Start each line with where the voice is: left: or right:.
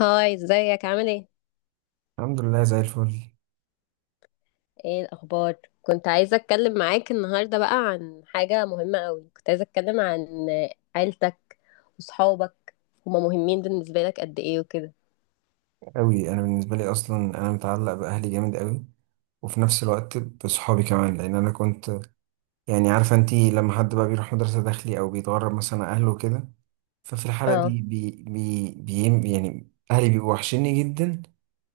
left: هاي، ازيك؟ عامل ايه؟
right: الحمد لله زي الفل
left: ايه الاخبار؟ كنت عايزه اتكلم معاك النهارده بقى عن حاجه مهمه قوي. كنت عايزه اتكلم عن عيلتك وصحابك. هما مهمين بالنسبه لك قد ايه وكده؟
right: قوي. انا بالنسبه لي اصلا انا متعلق باهلي جامد قوي، وفي نفس الوقت بصحابي كمان. لان انا كنت يعني عارفه انتي، لما حد بقى بيروح مدرسه داخلي او بيتغرب مثلا عن اهله كده، ففي الحاله
left: اه.
right: دي بي بي بي يعني اهلي بيبقوا وحشيني جدا.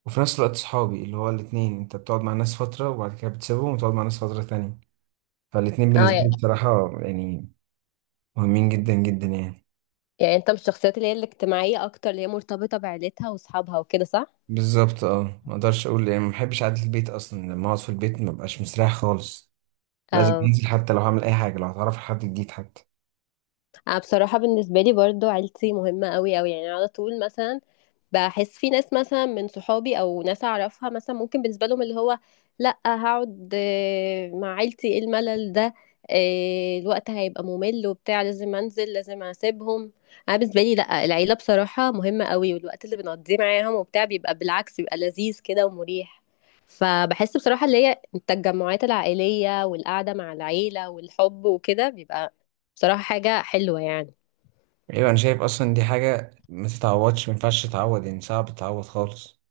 right: وفي نفس الوقت صحابي، اللي هو الاتنين انت بتقعد مع ناس فتره وبعد كده بتسيبهم وتقعد مع ناس فتره تانية، فالاتنين
left: اه
right: بالنسبه لي
left: يعني،
right: بصراحه يعني مهمين جدا جدا يعني.
left: يعني انت من الشخصيات اللي هي الاجتماعيه اكتر، اللي هي مرتبطه بعيلتها وصحابها وكده، صح؟
right: بالظبط اه، ما اقدرش اقول يعني ما بحبش قعده البيت اصلا. لما اقعد في البيت ما ببقاش مستريح خالص، لازم
left: اه.
right: انزل حتى لو هعمل اي حاجه، لو هتعرف على حد جديد حتى.
left: أنا بصراحة بالنسبة لي برضو عيلتي مهمة قوي قوي، يعني على طول مثلا بحس في ناس مثلا من صحابي او ناس اعرفها مثلا ممكن بالنسبه لهم اللي هو لا، هقعد مع عيلتي؟ ايه الملل ده؟ الوقت هيبقى ممل وبتاع، لازم انزل، لازم اسيبهم. انا بالنسبه لي لا، العيله بصراحه مهمه قوي، والوقت اللي بنقضيه معاهم وبتاع بيبقى بالعكس، بيبقى لذيذ كده ومريح. فبحس بصراحه اللي هي التجمعات العائليه والقعده مع العيله والحب وكده بيبقى بصراحة حاجة حلوة يعني.
right: ايوه انا شايف اصلا دي حاجه ما تتعوضش، ما ينفعش تتعوض يعني، صعب تتعوض خالص.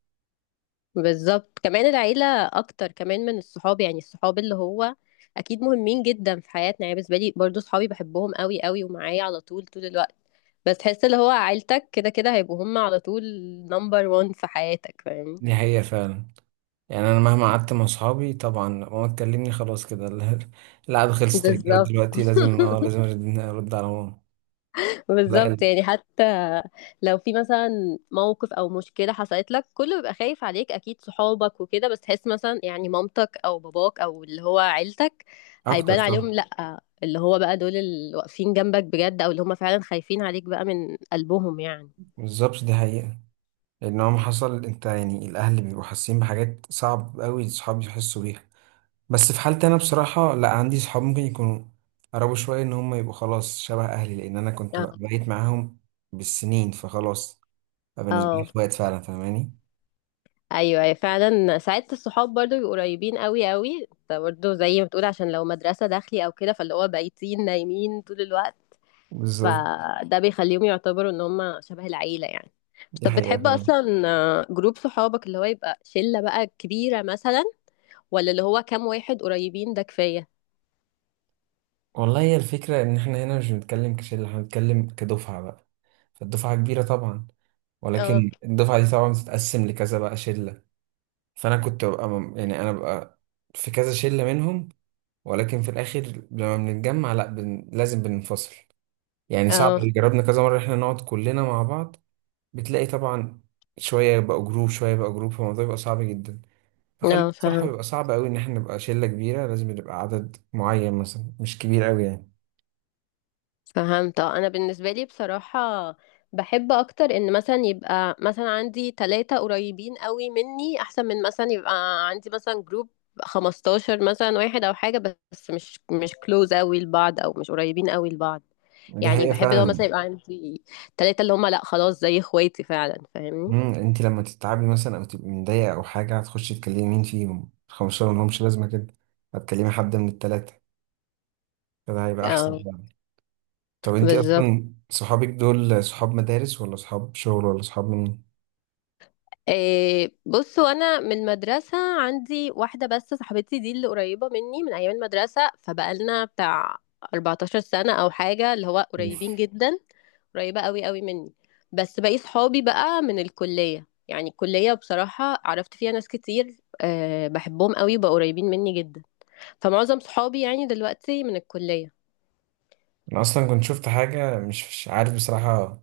left: بالظبط، كمان العيلة أكتر كمان من الصحاب. يعني الصحاب اللي هو أكيد مهمين جدا في حياتنا، يعني بالنسبة لي برضو صحابي بحبهم قوي قوي ومعايا على طول طول الوقت، بس تحس اللي هو عيلتك كده كده هيبقوا هم على طول نمبر وان في حياتك، فاهمني؟
right: دي حقيقه فعلا. يعني انا مهما قعدت مع اصحابي، طبعا ماما تكلمني خلاص كده القعده خلصت، الرجاله
left: بالظبط.
right: دلوقتي لازم، اه لازم أرد على ماما. لا
left: بالظبط
right: ال-
left: يعني حتى لو في مثلا موقف او مشكله حصلت لك، كله بيبقى خايف عليك، اكيد صحابك وكده، بس تحس مثلا يعني مامتك او باباك او اللي هو عيلتك
right: اكتر
left: هيبان عليهم.
right: طبعا.
left: لا اللي هو بقى دول اللي واقفين جنبك بجد، او اللي هم فعلا خايفين عليك بقى من قلبهم يعني.
right: بالظبط دي حقيقه. لان هو ما حصل، انت يعني الاهل بيبقوا حاسين بحاجات صعب قوي الصحاب يحسوا بيها. بس في حالتي انا بصراحه، لا عندي صحاب ممكن يكونوا قربوا شويه ان هم يبقوا خلاص شبه اهلي، لان انا كنت
left: اه.
right: بقيت معاهم بالسنين فخلاص. فبالنسبه لي
left: اه.
right: اخوات فعلا فاهماني.
left: ايوه أيوة، فعلا ساعات الصحاب برضو بيبقوا قريبين قوي قوي، انت برضو زي ما بتقول عشان لو مدرسه داخلي او كده، فاللي هو بايتين نايمين طول الوقت،
right: بالظبط
left: فده بيخليهم يعتبروا ان هم شبه العيلة يعني.
right: دي
left: طب
right: حقيقه
left: بتحب
right: فعلا.
left: اصلا جروب صحابك اللي هو يبقى شلة بقى كبيرة مثلا، ولا اللي هو كام واحد قريبين ده كفاية؟
right: والله هي الفكره ان احنا هنا مش بنتكلم كشله، احنا بنتكلم كدفعه بقى. فالدفعه كبيره طبعا،
left: اه.
right: ولكن الدفعه دي طبعا بتتقسم لكذا بقى شله. فانا كنت ببقى انا ببقى في كذا شله منهم. ولكن في الاخر لما بنتجمع، لا بن... لازم بننفصل. يعني صعب،
left: اه.
right: جربنا كذا مرة احنا نقعد كلنا مع بعض، بتلاقي طبعا شوية يبقى جروب شوية يبقى جروب، فالموضوع بيبقى صعب جدا. فخلينا
left: اه
right: بصراحة،
left: فاهم.
right: بيبقى صعب قوي ان احنا نبقى شلة كبيرة، لازم نبقى عدد معين مثلا مش كبير قوي يعني.
left: فهمت. اه انا بالنسبه لي بصراحه بحب اكتر ان مثلا يبقى مثلا عندي ثلاثة قريبين قوي مني، احسن من مثلا يبقى عندي مثلا جروب 15 مثلا واحد او حاجه، بس مش كلوز قوي لبعض او مش قريبين قوي لبعض.
right: دي
left: يعني
right: حقيقة
left: بحب لو مثلا
right: فعلا.
left: يبقى عندي ثلاثة اللي هم لا خلاص زي اخواتي، فعلا فاهمني؟
right: مم. انت لما تتعبي مثلا او تبقي مضايقة او حاجة، هتخشي تكلمي مين فيهم؟ الخمسة ملهمش لازمة كده، هتكلمي حد من التلاتة، فده هيبقى احسن
left: اه.
right: يعني. طب انت
left: بالظبط.
right: اصلا صحابك دول صحاب مدارس ولا صحاب شغل ولا صحاب منين؟
left: إيه بصوا، انا من مدرسه عندي واحده بس صاحبتي دي، اللي قريبه مني من ايام المدرسه، فبقالنا بتاع 14 سنة سنه او حاجه، اللي هو قريبين جدا، قريبه قوي قوي مني. بس باقي صحابي بقى من الكليه، يعني الكليه بصراحه عرفت فيها ناس كتير أه، بحبهم قوي، بقوا قريبين مني جدا. فمعظم صحابي يعني دلوقتي من الكليه.
right: انا اصلا كنت شفت حاجه، مش عارف بصراحه،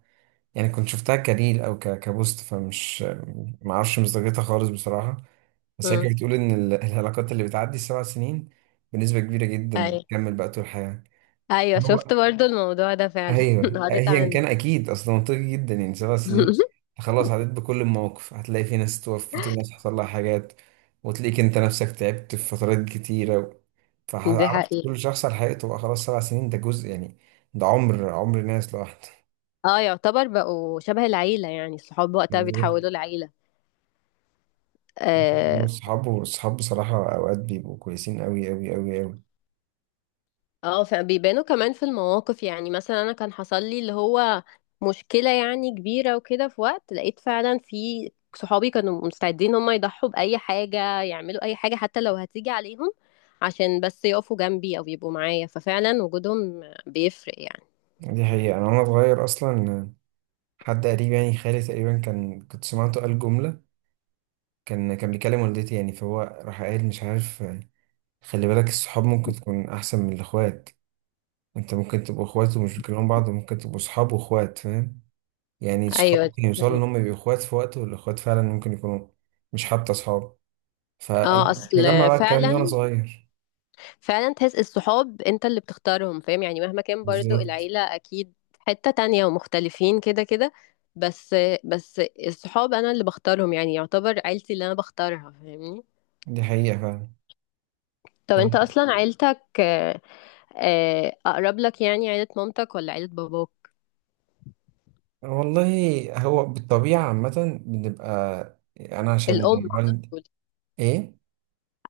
right: يعني كنت شفتها كريل او كبوست، فمش ما اعرفش مصداقيتها خالص بصراحه. بس هي
left: امم
right: كانت بتقول ان العلاقات اللي بتعدي ال 7 سنين بنسبه كبيره جدا
left: ايوه.
right: بتكمل بقى طول الحياه.
left: ايوه شفت
right: هو
left: برضو الموضوع ده فعلا
right: ايوه،
left: قريت
right: ايا
left: عنه.
right: كان اكيد اصلا منطقي جدا. يعني 7 سنين، خلاص عديت بكل المواقف، هتلاقي في ناس توفت وناس حصل لها حاجات، وتلاقيك انت نفسك تعبت في فترات كتيره،
left: دي
right: فعرفت
left: حقيقة.
right: كل شخص على حقيقته بقى. خلاص 7 سنين ده جزء يعني، ده عمر، عمر ناس لوحده.
left: اه، يعتبر بقوا شبه العيلة يعني، الصحاب وقتها
right: بالظبط.
left: بيتحولوا لعيلة.
right: انا
left: اه.
right: اصحابه اصحاب بصراحه اوقات بيبقوا كويسين قوي قوي قوي قوي.
left: فبيبانوا كمان في المواقف. يعني مثلا انا كان حصل لي اللي هو مشكلة يعني كبيرة وكده، في وقت لقيت فعلا في صحابي كانوا مستعدين هم يضحوا بأي حاجة، يعملوا أي حاجة حتى لو هتيجي عليهم، عشان بس يقفوا جنبي أو يبقوا معايا، ففعلا وجودهم بيفرق يعني.
right: دي حقيقه. انا وانا صغير اصلا، حد قريب يعني خالي تقريبا، كان كنت سمعته قال جمله، كان بيكلم والدتي يعني، فهو راح قايل مش عارف، خلي بالك الصحاب ممكن تكون احسن من الاخوات. انت ممكن تبقوا اخوات ومش بتكلموا بعض، وممكن تبقوا صحاب واخوات، فاهم يعني؟ الصحاب
left: أيوة
right: ممكن
left: دي
right: يوصلوا ان
left: حقيقة.
right: هم يبقوا اخوات في وقت، والاخوات فعلا ممكن يكونوا مش حتى صحاب. فانا
left: اه
right: مش مجمع
left: أصل.
right: بقى الكلام ده وانا
left: فعلا.
right: صغير.
left: فعلا تحس الصحاب انت اللي بتختارهم، فاهم يعني؟ مهما كان برضو
right: بالظبط
left: العيلة اكيد حتة تانية ومختلفين كده كده، بس بس الصحاب انا اللي بختارهم، يعني يعتبر عيلتي اللي انا بختارها، فاهمني؟
right: دي حقيقه
left: طب انت
right: فعلا.
left: اصلا عيلتك اقرب لك يعني، عيلة مامتك ولا عيلة باباك؟
right: والله هو بالطبيعة عامة بنبقى، أنا عشان
left: الام على
right: والد.
left: طول.
right: إيه؟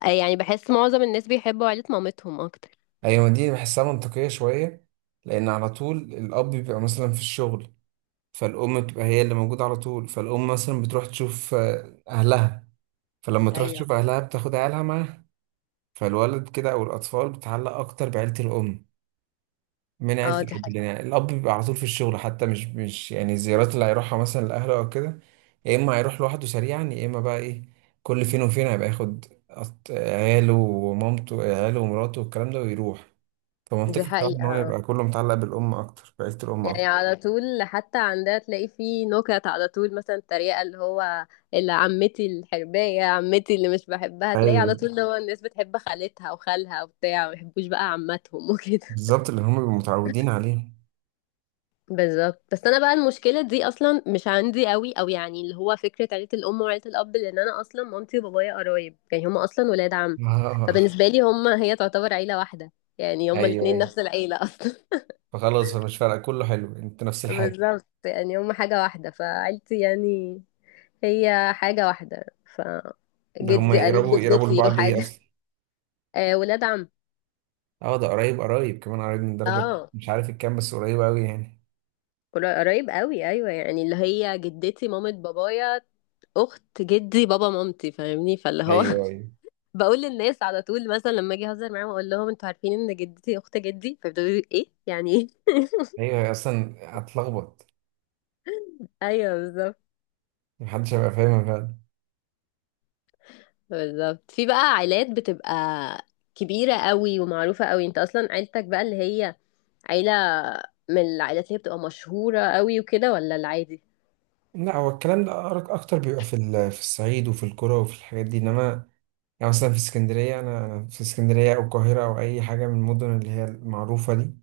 left: يعني بحس معظم الناس بيحبوا عيلة مامتهم اكتر.
right: أيوة دي بحسها منطقية شوية. لأن على طول الأب بيبقى مثلا في الشغل، فالأم بتبقى هي اللي موجودة على طول. فالأم مثلا بتروح تشوف أهلها، فلما تروح
left: ايوه.
right: تشوف أهلها بتاخد عيالها معاها، فالولد كده أو الأطفال بتتعلق أكتر بعيلة الأم من عيلة
left: اه دي
right: الأب.
left: حقيقة.
right: لأن يعني الأب بيبقى على طول في الشغل، حتى مش مش يعني الزيارات اللي هيروحها مثلا لأهله أو كده، يا إما هيروح لوحده سريعا، يا إما بقى إيه، كل فين وفين هيبقى ياخد عياله ومامته، عياله ومراته والكلام ده ويروح.
left: دي
right: فمنطقي بصراحة إن
left: حقيقة،
right: هو يبقى كله متعلق بالأم أكتر، بعيلة الأم
left: يعني
right: أكتر.
left: على طول حتى عندها تلاقي فيه نكت على طول، مثلا تريقة اللي هو اللي عمتي الحرباية، عمتي اللي مش بحبها، تلاقي على
right: أيوه
left: طول اللي هو الناس بتحب خالتها وخالها وبتاع، ما يحبوش بقى عماتهم وكده.
right: بالظبط، اللي هم بيبقوا متعودين عليه.
left: بالظبط، بس انا بقى المشكلة دي اصلا مش عندي قوي، او يعني اللي هو فكرة عيلة الام وعيلة الاب، لان انا اصلا مامتي وبابايا قرايب، يعني هما اصلا ولاد عم،
right: آه،
left: فبالنسبة لي هما هي تعتبر عيلة واحدة، يعني هما
right: أيوه
left: الاتنين
right: أيوه،
left: نفس العيلة اصلا.
right: فخلاص فمش فارقة، كله حلو، أنت نفس الحاجة.
left: بالظبط، يعني هم حاجة واحدة، فعيلتي يعني هي حاجة واحدة. ف
right: ده هم
left: جدي قريب
right: يقربوا
left: جدتي
right: لبعض إيه
left: وحاجة.
right: أصلا؟
left: آه، ولاد عم.
right: أه ده قريب، قريب كمان، قريب من درجة
left: اه
right: مش عارف الكام، بس قريب أوي يعني.
left: قريب قوي، ايوه، يعني اللي هي جدتي مامة بابايا اخت جدي بابا مامتي، فاهمني؟ فاللي هو
right: ايوه ايوه
left: بقول للناس على طول مثلا لما اجي اهزر معاهم اقول لهم: انتوا عارفين ان جدتي اخت جدي؟ فيبداوا يقولوا: ايه يعني؟ ايه؟
right: ايوه. اصلا هتلخبط،
left: ايوه بالظبط.
right: محدش هيبقى فاهمها فعلا.
left: بالظبط. في بقى عائلات بتبقى كبيرة قوي ومعروفة قوي، انت اصلا عيلتك بقى اللي هي عيلة من العائلات اللي هي بتبقى مشهورة قوي وكده، ولا العادي؟
right: لا هو الكلام ده اكتر بيبقى في في الصعيد وفي القرى وفي الحاجات دي. انما يعني مثلا في اسكندريه انا، في اسكندريه او القاهره او اي حاجه من المدن اللي هي المعروفه دي،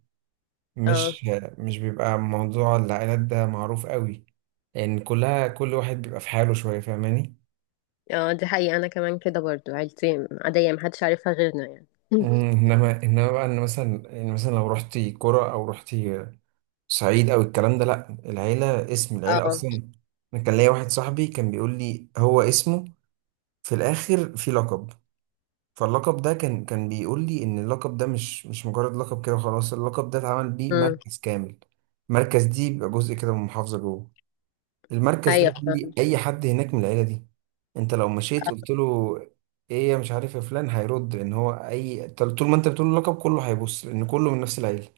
left: اه.
right: مش مش بيبقى موضوع العائلات ده معروف قوي. لان كلها، كل واحد بيبقى في حاله شويه، فاهماني؟
left: اه دي حقيقة، انا كمان كده، برضو عيلتي عادية محدش عارفها غيرنا يعني.
right: انما، بقى ان مثلا، لو رحتي قرى او رحتي صعيد او الكلام ده، لا العيله، اسم العيله
left: اه.
right: اصلا. انا كان ليا واحد صاحبي كان بيقول لي هو اسمه، في الاخر في لقب، فاللقب ده كان بيقول لي ان اللقب ده مش مجرد لقب كده وخلاص، اللقب ده اتعمل بيه
left: امم
right: مركز كامل. المركز دي بيبقى جزء كده من محافظه جوه. المركز ده
left: ايوه
right: يقول لي
left: فاهمة.
right: اي حد هناك من العيله دي، انت لو مشيت قلت له ايه يا مش عارف يا فلان، هيرد ان هو اي، طول ما انت بتقول له لقب كله هيبص، لان كله من نفس العيله.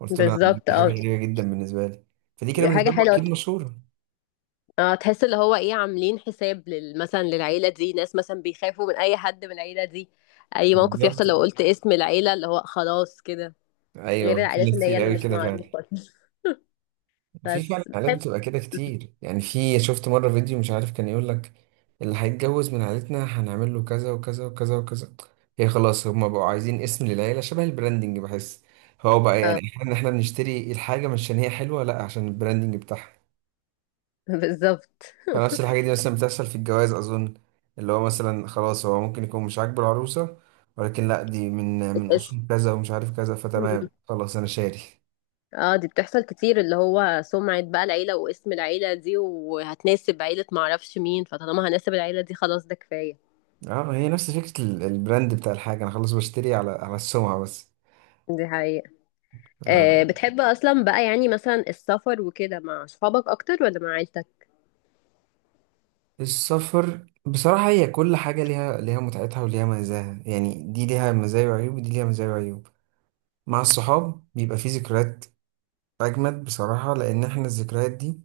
right: قلت له
left: بالظبط.
right: دي حاجة
left: اه
right: غريبة جدا بالنسبة لي. فدي كده
left: حاجة
right: بالنسبة له
left: حلوة.
right: أكيد مشهورة.
left: اه تحس اللي هو ايه، عاملين حساب مثلا للعيلة دي، ناس مثلا بيخافوا من اي حد من العيلة دي، اي موقف
right: بالظبط.
left: يحصل لو قلت اسم العيلة اللي هو خلاص كده. غير
right: أيوه في
left: العائلات
right: ناس
left: اللي هي
right: كتير
left: اللي
right: قوي
left: مش
right: كده فعلا.
left: معروفة.
right: وفي فعلا
left: بس
right: حالات
left: بحب.
right: بتبقى كده كتير، يعني في شفت مرة فيديو مش عارف، كان يقول لك اللي هيتجوز من عيلتنا هنعمل له كذا وكذا وكذا وكذا. هي خلاص هما بقوا عايزين اسم للعيلة شبه البراندنج، بحس هو بقى يعني،
left: اه.
right: احنا بنشتري الحاجة مش عشان هي حلوة، لا عشان البراندنج بتاعها.
left: بالظبط.
right: فنفس الحاجة دي مثلا بتحصل في الجواز أظن، اللي هو مثلا خلاص هو ممكن يكون مش عاجبه العروسة، ولكن لأ دي من من
left: الاسم.
right: أصول كذا ومش عارف كذا، فتمام خلاص أنا شاري.
left: اه دي بتحصل كتير، اللي هو سمعة بقى العيلة واسم العيلة دي، وهتناسب عيلة معرفش مين، فطالما هناسب العيلة دي خلاص ده كفاية.
right: اه هي نفس فكرة البراند بتاع الحاجة، أنا خلاص بشتري على السمعة بس.
left: دي حقيقة. آه،
right: آه،
left: بتحب اصلا بقى يعني مثلا السفر وكده مع صحابك اكتر ولا مع عيلتك؟
right: السفر بصراحة، هي كل حاجة ليها، متعتها وليها مزاها يعني، دي ليها مزايا وعيوب ودي ليها مزايا وعيوب. مع الصحاب بيبقى فيه ذكريات أجمد بصراحة، لأن إحنا الذكريات دي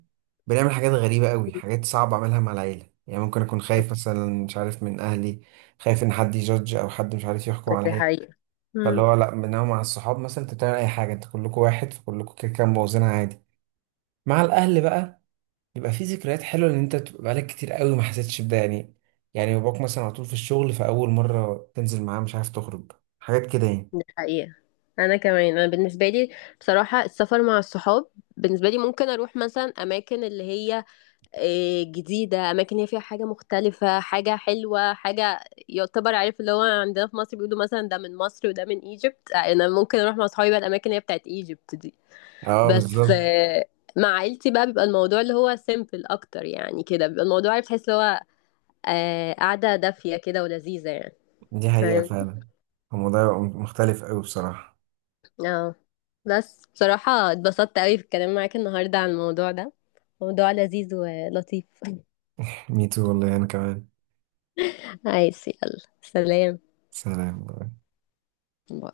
right: بنعمل حاجات غريبة قوي، حاجات صعبة أعملها مع العيلة. يعني ممكن أكون خايف مثلا مش عارف من أهلي، خايف إن حد يجادج أو حد مش عارف يحكم
left: دي
right: عليا.
left: حقيقة.
right: فاللي
left: مم.
right: هو لأ، إنما مع الصحاب مثلا أنت بتعمل أي حاجة، أنت كلكم واحد فكلكم كده كده مبوظينها عادي. مع الأهل بقى، بيبقى في ذكريات حلوة، إن أنت بتبقى بقالك كتير قوي ما حسيتش بده يعني. يعني باباك مثلا على طول في الشغل، فأول مرة تنزل معاه مش عارف تخرج، حاجات كده يعني.
left: دي حقيقة. أنا كمان، أنا بالنسبة لي بصراحة السفر مع الصحاب، بالنسبة لي ممكن أروح مثلا أماكن اللي هي جديدة، أماكن هي فيها حاجة مختلفة، حاجة حلوة، حاجة يعتبر عارف اللي هو عندنا في مصر بيقولوا مثلا ده من مصر وده من ايجيبت، أنا ممكن أروح مع أصحابي بقى الأماكن اللي هي بتاعت ايجيبت دي.
right: أه
left: بس
right: بالظبط.
left: مع عيلتي بقى بيبقى الموضوع اللي هو سيمبل أكتر، يعني كده بيبقى الموضوع عارف، تحس اللي هو قعدة دافية كده ولذيذة يعني،
right: دي حقيقة
left: فاهمني؟
right: فعلا، الموضوع يبقى مختلف قوي بصراحة.
left: اه. بس بصراحة اتبسطت قوي في الكلام معاك النهاردة عن الموضوع ده، موضوع لذيذ ولطيف.
right: ميتو والله أنا كمان.
left: عايز يلا سلام.
right: سلام.
left: باي.